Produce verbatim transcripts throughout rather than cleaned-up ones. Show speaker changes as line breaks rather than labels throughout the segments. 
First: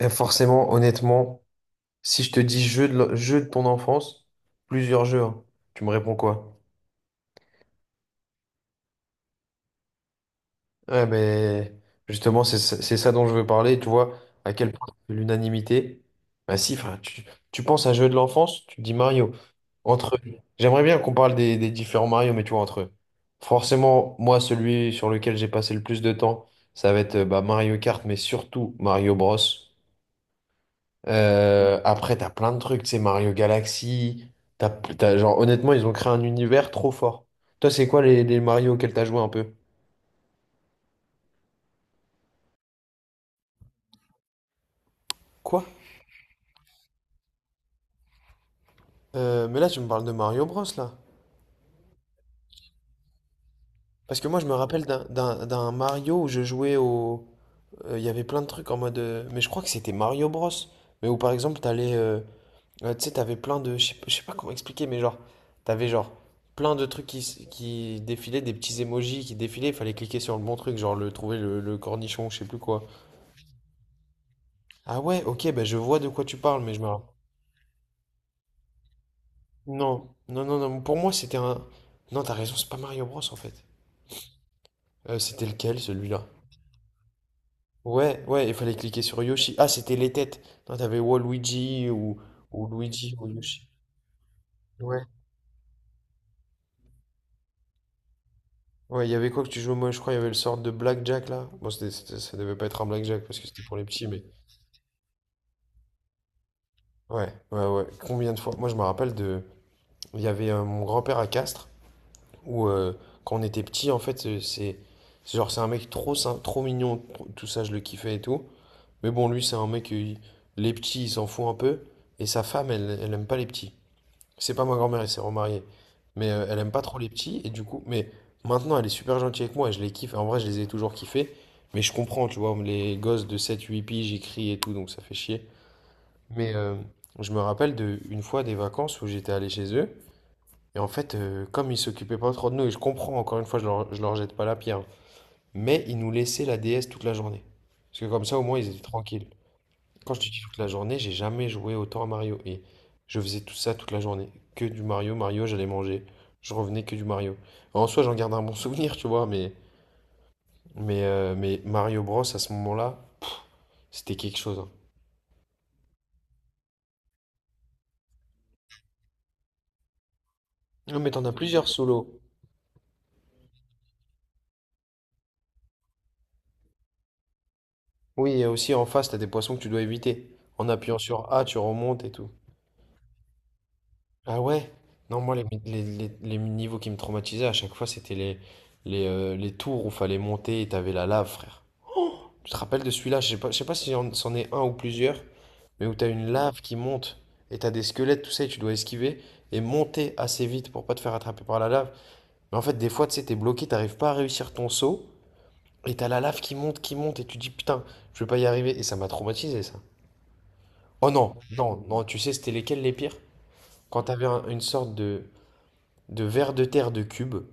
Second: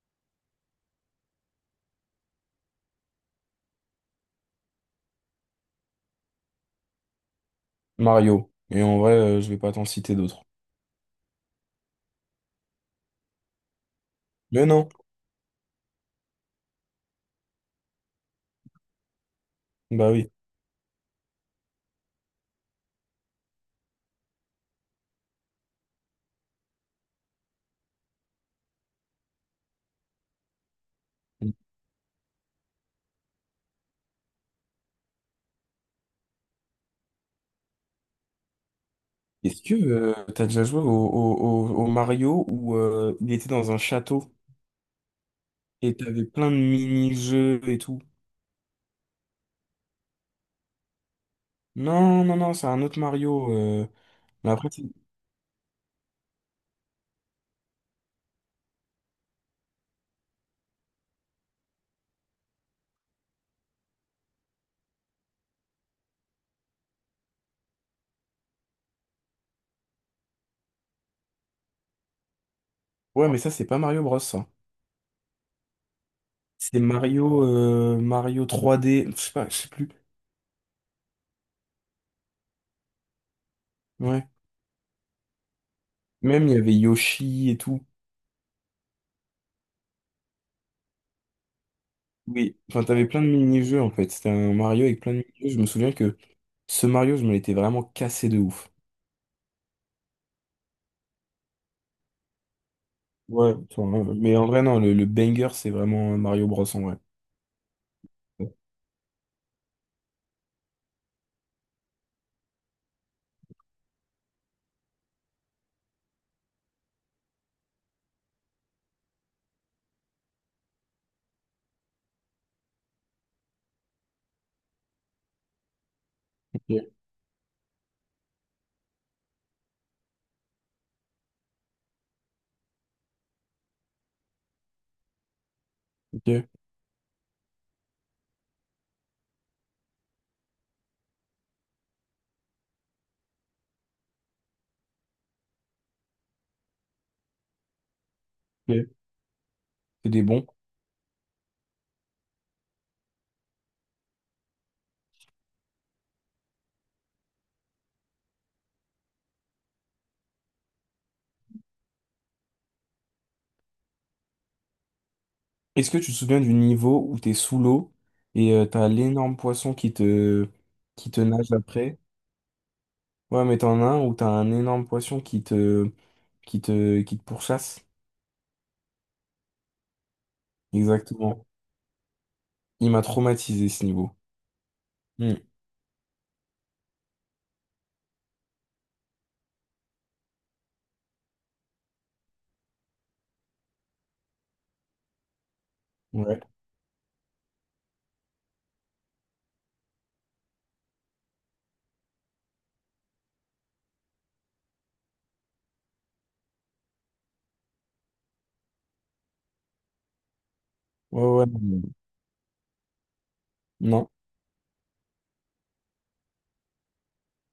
Et forcément, honnêtement, si je te dis jeu de, lo- jeu de ton enfance, plusieurs jeux, hein, tu me réponds quoi?
Mario. Et en vrai, euh, je vais pas t'en citer d'autres.
Ouais, mais justement, c'est ça c'est ça dont je veux parler, tu vois, à
Mais
quel point
non,
l'unanimité. Bah si, frère, tu, tu penses à jeu de l'enfance, tu te dis Mario.
bah
Entre
oui.
J'aimerais bien qu'on parle des, des différents Mario, mais tu vois, entre eux. Forcément, moi, celui sur lequel j'ai passé le plus de temps, ça va être euh, bah, Mario Kart, mais surtout Mario Bros. Euh, après, t'as plein de trucs, tu sais, Mario Galaxy. T'as, t'as- genre, honnêtement, ils ont créé un univers trop fort. Toi, c'est quoi les, les Mario auxquels t'as joué un peu?
Est-ce que euh, t'as déjà joué au, au- au- au Mario où euh, il était dans un château
Quoi?
et t'avais plein de mini-jeux et tout?
Euh, mais là, tu me parles de Mario Bros, là.
Non, non, non, c'est un autre Mario. euh,
Parce que moi, je
Mais
me
après,
rappelle
c'est-
d'un d'un- d'un Mario où je jouais au. euh, Il y avait plein de trucs en mode. euh, Mais je crois que c'était Mario Bros. Mais où, par exemple, t'allais. Euh, euh, tu sais, t'avais plein de. Je sais pas je sais pas comment expliquer, mais genre. T'avais genre plein de trucs qui, s- qui défilaient, des petits emojis qui défilaient. Il fallait cliquer sur le bon truc, genre le trouver le, le cornichon, je sais plus quoi.
ouais, mais ça, c'est pas Mario Bros. Ça.
Ah ouais, ok, bah je vois de quoi tu parles, mais
C'est
je me... rapp-
Mario, euh, Mario trois D. Je sais pas, je sais plus.
Non, non, non, non, pour moi c'était un. Non, t'as raison, c'est pas Mario Bros en fait.
Ouais.
Euh, c'était lequel celui-là?
Même il y avait Yoshi et tout.
Ouais, ouais, il fallait cliquer sur Yoshi. Ah, c'était les têtes. Non, t'avais Waluigi ou,
Oui.
ou
Enfin, t'avais
Luigi
plein
ou
de
Yoshi.
mini-jeux en fait. C'était un Mario avec
Ouais.
plein de mini-jeux. Je me souviens que ce Mario, je me l'étais vraiment cassé de ouf.
Ouais, il y avait quoi que tu jouais? Moi, je crois il y avait le sort de Blackjack là. Bon, c'était, c'était- ça devait pas être un Blackjack parce que
Ouais,
c'était pour les
enfin,
petits,
euh,
mais.
mais en vrai, non, le, le banger, c'est vraiment euh, Mario Bros. En vrai.
Ouais, ouais, ouais. Combien de fois? Moi, je me rappelle de. Il y avait euh, mon grand-père à Castres. Ou euh, quand on était petit, en fait, euh, c'est c'est genre c'est un mec trop sym- trop mignon, trop- tout ça je le kiffais et tout. Mais bon, lui c'est un mec, euh, il- les petits il s'en fout un peu et sa femme elle elle aime pas les petits. C'est pas ma grand-mère, elle s'est remariée, mais euh, elle aime pas trop les petits et du coup, mais maintenant elle est super gentille avec moi et je les kiffe. En vrai, je les ai toujours kiffés, mais je comprends, tu vois, les gosses de sept, huit piges j'écris et tout, donc ça fait chier.
Ok,
Mais euh, je me rappelle de une fois des vacances où j'étais allé chez eux. Et en fait, euh, comme ils s'occupaient pas trop de nous, et je comprends, encore une fois, je leur, je leur jette pas la pierre, mais ils nous laissaient la D S toute la journée. Parce que comme ça, au moins, ils étaient
ok.
tranquilles.
C'est
Quand je
des
te dis
bons.
toute la journée, j'ai jamais joué autant à Mario. Et je faisais tout ça toute la journée. Que du Mario, Mario, j'allais manger. Je revenais que du Mario. En soi, j'en garde un bon souvenir, tu vois, mais, mais, euh, mais Mario Bros, à ce moment-là, pff, c'était quelque chose, hein.
Est-ce que tu te souviens du niveau où t'es sous l'eau et euh, t'as l'énorme poisson qui te,
Non, mais
qui te
t'en as
nage
plusieurs
après?
solos.
Ouais, mais t'en as un où t'as un énorme poisson qui te, qui te, qui te pourchasse.
Oui, et aussi en face, t'as des poissons que tu dois éviter. En appuyant sur A,
Exactement.
tu remontes et tout.
Il m'a traumatisé ce niveau.
Ah ouais? Non, moi,
Hmm.
les, les, les- les niveaux qui me traumatisaient à chaque fois, c'était les, les, euh, les tours où fallait monter et t'avais la lave, frère. Tu te rappelles de celui-là? Je sais pas, je sais pas si j'en- c'en est un ou plusieurs, mais où t'as une
Ouais.
lave qui monte et t'as des squelettes, tout ça, et tu dois esquiver et monter assez vite pour pas te faire attraper par la lave. Mais en fait, des fois, tu sais, t'es bloqué, t'arrives pas à réussir ton saut et t'as la lave qui monte, qui monte et tu dis putain, je vais pas y arriver. Et ça m'a traumatisé, ça. Oh
Ouais,
non,
ouais. Non.
non, non, tu sais, c'était lesquels les pires? Quand
Non.
t'avais un- une sorte de. de vers de terre de cubes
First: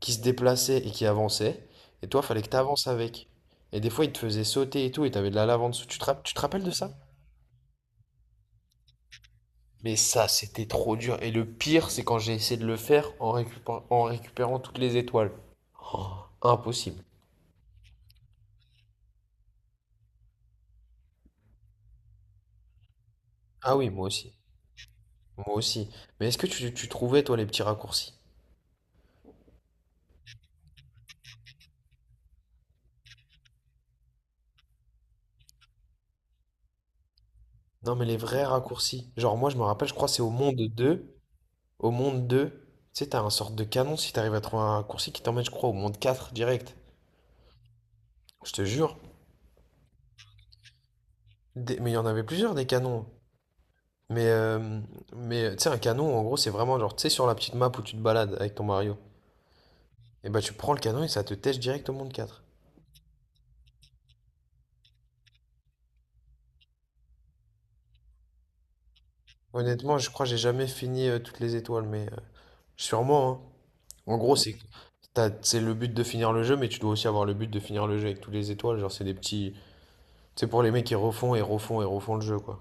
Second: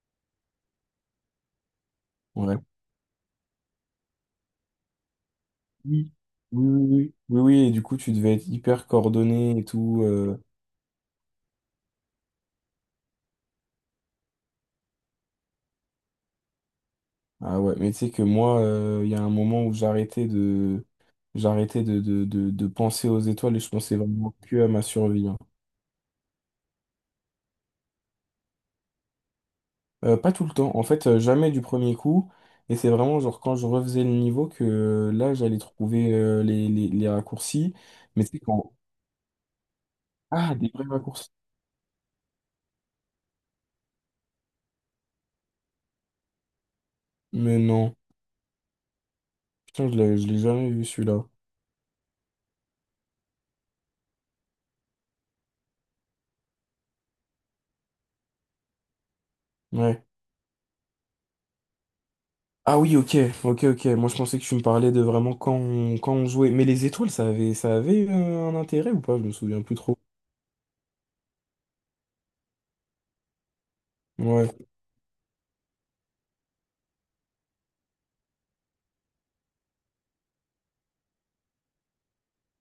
qui se déplaçaient et qui avançaient. Et toi, fallait que tu
Ouais.
avances avec. Et des fois, ils te faisaient sauter et tout, et t'avais de la lave en dessous. Tu te,
Oui.
rapp- tu te rappelles
Oui,
de
oui,
ça?
oui. Oui, oui, et du coup, tu devais être hyper coordonné et
Mais
tout.
ça,
euh,
c'était trop dur. Et le pire, c'est quand j'ai essayé de le faire en récupérant, en récupérant toutes les étoiles. Oh, impossible.
Ah ouais, mais tu sais que moi, euh, il y a un moment où j'arrêtais de, j'arrêtais de, de, de, de penser aux étoiles et je
Ah oui,
pensais
moi aussi.
vraiment que à ma survie, hein.
Moi aussi. Mais est-ce que tu, tu trouvais, toi, les petits raccourcis?
Euh, pas tout le temps, en fait, euh, jamais du premier coup. Et c'est vraiment genre quand je refaisais le niveau que euh, là, j'allais trouver euh, les, les, les raccourcis.
Non, mais les
Mais tu sais
vrais
quand...
raccourcis. Genre, moi, je me rappelle, je crois, que c'est au
Ah,
monde
des vrais
deux
raccourcis.
Au monde deux tu sais, t'as un sorte de canon si t'arrives à trouver un raccourci qui t'emmène, je crois, au monde quatre direct.
Mais non.
Je te jure.
Putain, je l'ai, je l'ai jamais vu celui-là.
Des- Mais il y en avait plusieurs des canons. Mais, euh, mais euh, tu sais, un canon, en gros, c'est vraiment genre, tu sais, sur la petite map où tu te balades avec ton Mario.
Ouais.
Et bah, tu prends le canon et ça te tèche direct au monde quatre.
Ah oui, ok, ok, ok. Moi, je pensais que tu me parlais de vraiment quand on, quand on jouait. Mais les étoiles, ça avait, ça avait euh, un intérêt ou pas? Je me souviens plus
Honnêtement,
trop.
je crois que j'ai jamais fini euh, toutes les étoiles, mais euh, sûrement, hein. En gros,
Ouais.
c'est t'as- c'est le but de finir le jeu, mais tu dois aussi avoir le but de finir le jeu avec toutes les étoiles. Genre, c'est des petits. C'est pour les mecs qui refont et refont et refont le jeu, quoi.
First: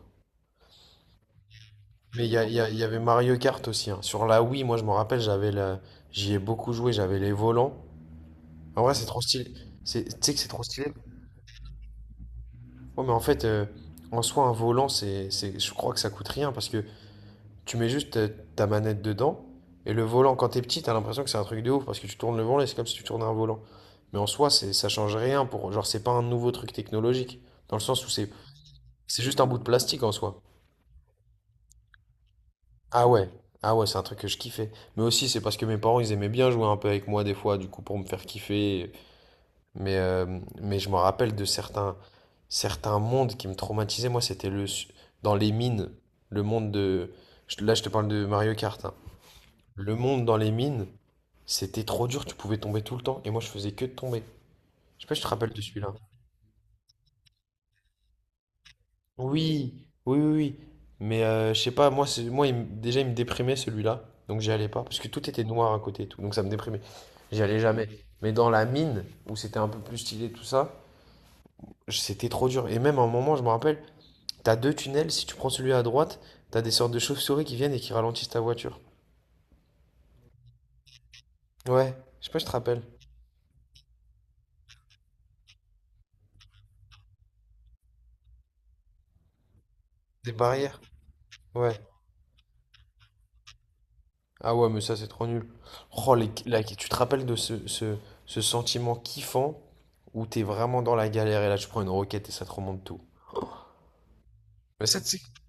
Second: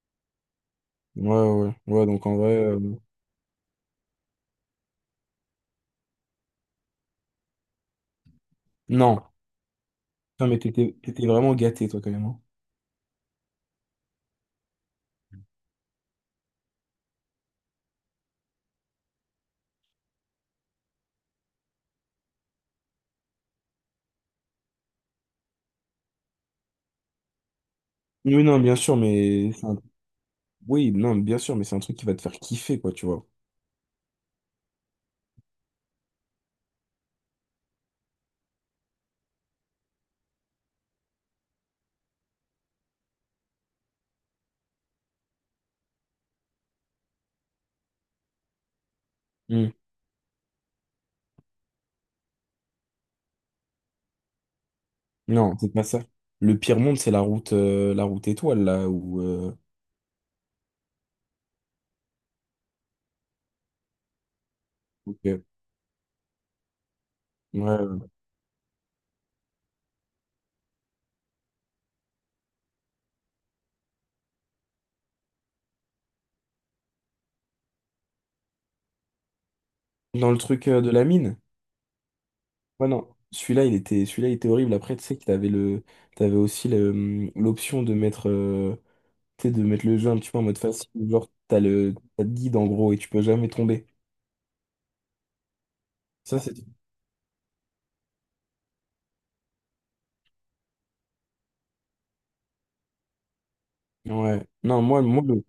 Ouais, ouais, ouais,
Mais
donc
il y,
en
a- il
vrai,
y a- il
euh,
y avait Mario Kart aussi, hein. Sur la Wii, moi, je me rappelle, j'avais la... j'y ai beaucoup joué, j'avais les volants. En vrai, c'est trop
non.
stylé. C'est- Tu sais que c'est
Putain, mais
trop stylé.
t'étais t'étais vraiment gâté, toi, quand même, hein.
Ouais, mais en fait, euh, en soi, un volant, c'est, c'est, je crois que ça coûte rien parce que tu mets juste euh, ta manette dedans et le volant, quand t'es petit, t'as l'impression que c'est un truc de ouf parce que tu tournes le volant et c'est comme si tu tournais un volant. Mais en soi, c'est, ça change rien pour, genre, c'est pas un nouveau truc technologique dans le sens où c'est,
Oui, non, bien sûr,
c'est juste un
mais
bout de
c'est un-
plastique en soi.
oui, non, bien sûr, mais c'est un truc qui va te faire kiffer, quoi, tu
Ah
vois.
ouais, ah ouais, c'est un truc que je kiffais. Mais aussi, c'est parce que mes parents, ils aimaient bien jouer un peu avec moi des fois, du coup, pour me faire kiffer. Mais, euh, mais je me rappelle de certains, certains mondes qui me traumatisaient. Moi, c'était le, dans les mines, le monde de. je- Là, je te parle de Mario Kart, hein.
Hmm.
Le monde dans les mines, c'était trop dur, tu pouvais tomber tout le temps. Et moi, je faisais que de tomber. Je sais pas si tu te rappelles
Non,
de
c'est pas
celui-là.
ça. Le pire monde, c'est la route, euh, la route étoile, là, où, euh,
Oui, oui, oui, oui. Mais euh, je sais pas, moi, c'est- moi il me- déjà, il me déprimait celui-là. Donc, j'y allais pas. Parce que
ok.
tout était
Ouais.
noir à côté et tout. Donc, ça me déprimait. J'y allais jamais.
Ouais.
Mais dans la mine, où c'était un peu plus stylé, tout ça, je- c'était trop dur. Et même à un moment, je me rappelle. T'as deux tunnels, si tu prends celui à droite, t'as des sortes de chauves-souris qui viennent et qui ralentissent ta voiture.
Dans le truc euh, de la mine.
Ouais, je sais pas, je te rappelle.
Ouais, non. Celui-là, il était, celui-là, il était horrible. Après, tu sais que t'avais le, t'avais aussi le, hum, l'option de mettre, euh, tu sais, de mettre le jeu un petit
Des
peu en mode
barrières.
facile. Genre, t'as
Ouais.
le, t'as le guide, en gros, et tu peux jamais tomber.
Ah ouais, mais ça, c'est trop nul. Oh, les-
Ça, c'est
la- tu te rappelles de ce, ce, ce sentiment kiffant où t'es vraiment dans la galère et là, tu prends une roquette et ça te remonte tout.
ouais. Non,
Mais ça,
moi,
Ça, tu
moi,
sais-
le,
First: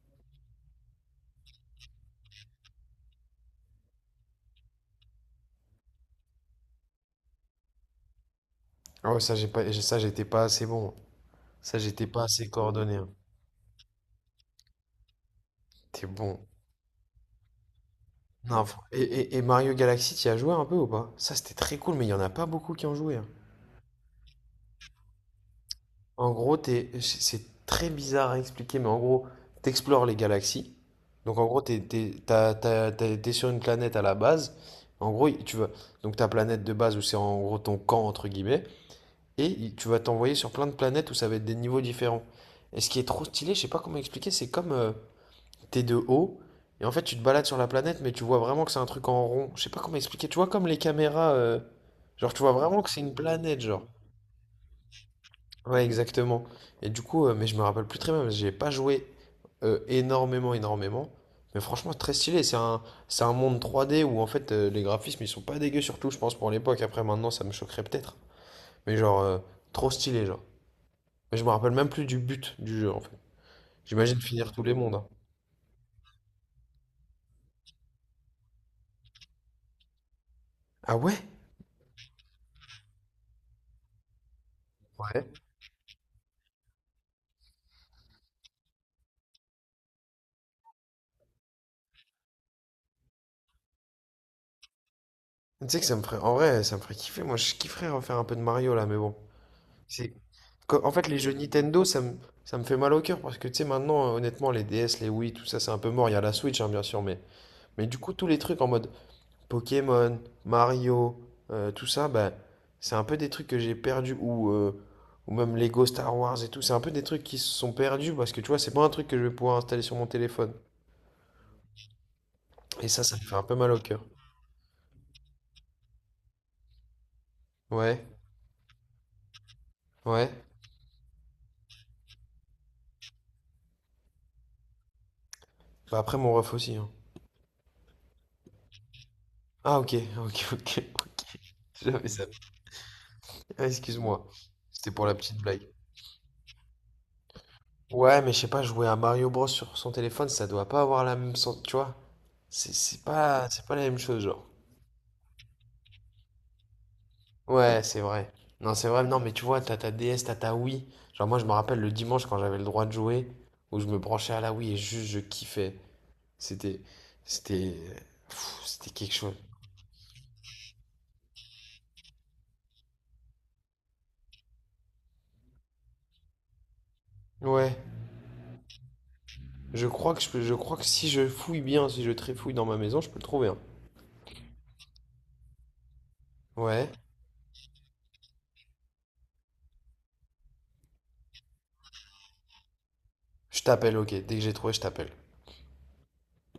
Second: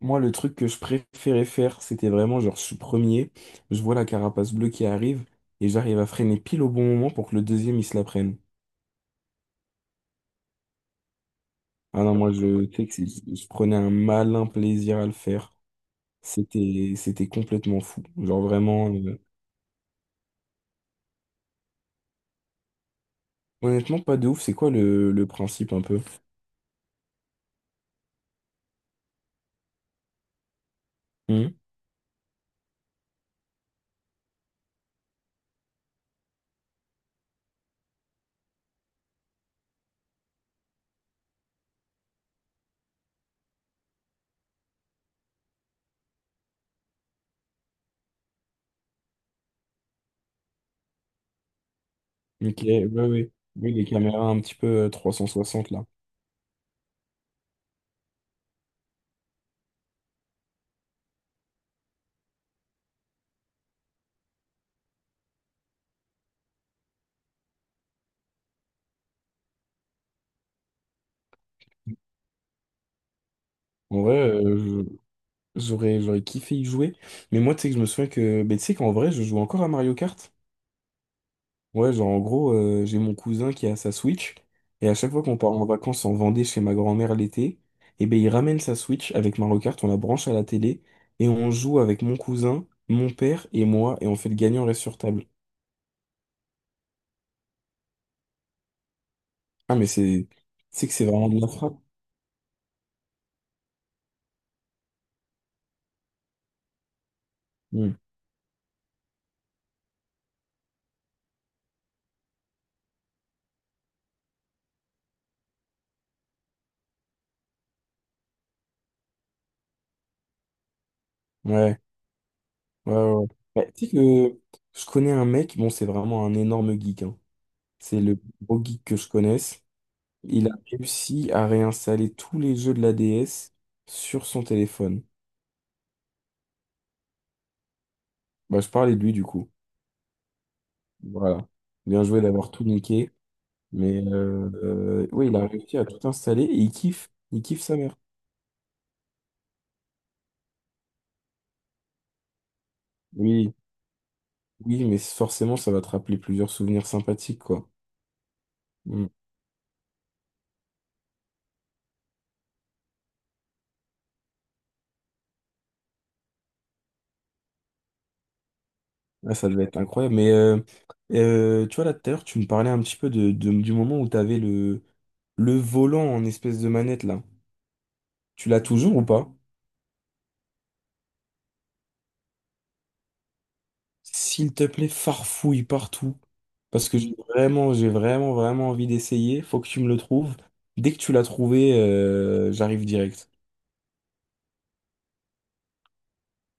moi, le truc que je préférais faire, c'était vraiment genre, je suis premier, je vois la carapace bleue qui arrive et j'arrive à freiner pile au bon moment pour que le deuxième, il se la prenne.
ah ouais, ça, j'ai pas, j'ai- ça, j'étais pas assez bon. Ça,
Ah
j'étais
non,
pas
moi,
assez
je sais que
coordonné,
c'est-
hein.
je prenais un malin plaisir à le faire.
T'es bon.
C'était, c'était complètement fou. Genre
Non, fr-
vraiment,
et,
euh,
et- et Mario Galaxy, t'y as joué un peu ou pas? Ça, c'était très cool, mais il y en a pas beaucoup qui ont joué, hein.
honnêtement, pas de ouf. C'est quoi le, le principe un peu?
En gros, t'es- c'est très bizarre à expliquer, mais en gros, t'explores les galaxies. Donc en
Hmm.
gros, t'es, t'es- t'as- t'as- t'es- t'es sur une planète à la base. En gros, tu vas donc ta planète de base où c'est en gros ton camp entre guillemets, et il- tu vas t'envoyer sur plein de planètes où ça va être des niveaux différents. Et ce qui est trop stylé, je sais pas comment expliquer, c'est comme euh, t'es de haut et en fait tu te balades sur la planète, mais tu vois vraiment que c'est un truc en rond. Je sais pas comment expliquer. Tu vois comme les caméras, euh, genre tu vois
Ok,
vraiment
ouais,
que c'est une
ouais.
planète,
Oui,
genre.
les caméras un petit peu euh, trois cent soixante
Ouais,
là.
exactement. Et du coup, euh, mais je me rappelle plus très bien, parce que j'ai pas joué euh, énormément, énormément. Mais franchement, très stylé. C'est un, c'est un monde trois D où en fait euh, les graphismes ils sont pas dégueux, surtout je pense pour l'époque. Après, maintenant, ça me choquerait peut-être. Mais genre, euh, trop stylé, genre. Mais je me rappelle même plus du but du jeu en fait.
En
J'imagine
vrai,
finir tous les mondes, hein.
J'aurais, j'aurais kiffé y jouer. Mais moi, tu sais que je me souviens que, ben, tu sais qu'en vrai, je joue encore à Mario Kart.
Ah ouais?
Ouais, genre, en gros, euh, j'ai mon cousin qui a sa Switch. Et à chaque fois
Ouais.
qu'on part en vacances en Vendée chez ma grand-mère l'été, et ben, il ramène sa Switch avec Mario Kart, on la branche à la télé. Et on joue avec mon cousin, mon père et moi. Et on fait le gagnant reste sur table.
Tu sais que ça me ferait, en vrai, ça me ferait kiffer. Moi, je kifferais refaire un peu de Mario là, mais bon.
Ah, mais
C'est...
c'est, tu
Qu-
sais
En
que c'est
fait, les
vraiment
jeux
de la frappe.
Nintendo, ça me, ça me fait mal au cœur parce que tu sais, maintenant, euh, honnêtement, les D S, les Wii, tout ça, c'est un peu mort. Il y a la Switch, hein, bien sûr, mais, mais
Mm.
du coup, tous les trucs en mode Pokémon, Mario, euh, tout ça, bah, c'est un peu des trucs que j'ai perdus ou, euh, ou même Lego Star Wars et tout. C'est un peu des trucs qui se sont perdus parce que tu vois, c'est pas un truc que je vais pouvoir installer sur mon téléphone.
Ouais,
Et
ouais,
ça,
ouais.
ça me
Ouais.
fait un peu
Bah,
mal au
tu sais
cœur.
que je connais un mec, bon, c'est vraiment un énorme geek, hein. C'est
Ouais,
le plus gros geek que je connaisse.
ouais.
Il a réussi à réinstaller tous les jeux de la D S sur son téléphone.
Bah, après, mon ref aussi, hein.
Bah, je parlais de lui du coup.
Ah, ok, ok, ok.
Voilà. Bien
J'avais
joué
ça.
d'avoir tout niqué.
Ah,
Mais
excuse-moi.
euh,
C'était pour
euh,
la
oui, il
petite
a
blague.
réussi à tout installer et il kiffe. Il kiffe sa mère.
Ouais, mais je sais pas, jouer à Mario Bros sur son téléphone, ça doit pas avoir la même sens, tu vois. C'est c'est pas,
Oui,
c'est pas la même chose, genre.
oui, mais forcément, ça va te rappeler plusieurs souvenirs sympathiques, quoi.
Ouais, c'est vrai. Non, c'est vrai,
Mm.
non, mais tu vois, t'as ta D S, t'as ta Wii. Genre, moi, je me rappelle le dimanche quand j'avais le droit de jouer, où je me branchais à la Wii et juste je kiffais. C'était, c'était, pff, c'était quelque chose.
Ah, ça devait être incroyable. Mais euh, euh, tu vois, là, tout à l'heure, tu me parlais un petit peu de, de- du moment où tu avais le, le volant en espèce de manette, là.
Ouais,
Tu l'as toujours ou pas?
je crois que je peux, je crois que si je fouille bien, si je trifouille dans ma maison, je peux le trouver, hein.
S'il te plaît, farfouille partout. Parce
Ouais,
que j'ai Mm. vraiment, j'ai vraiment, vraiment envie d'essayer. Faut que tu me le trouves. Dès que tu l'as trouvé, euh, j'arrive direct.
je t'appelle, ok, dès que j'ai trouvé, je t'appelle.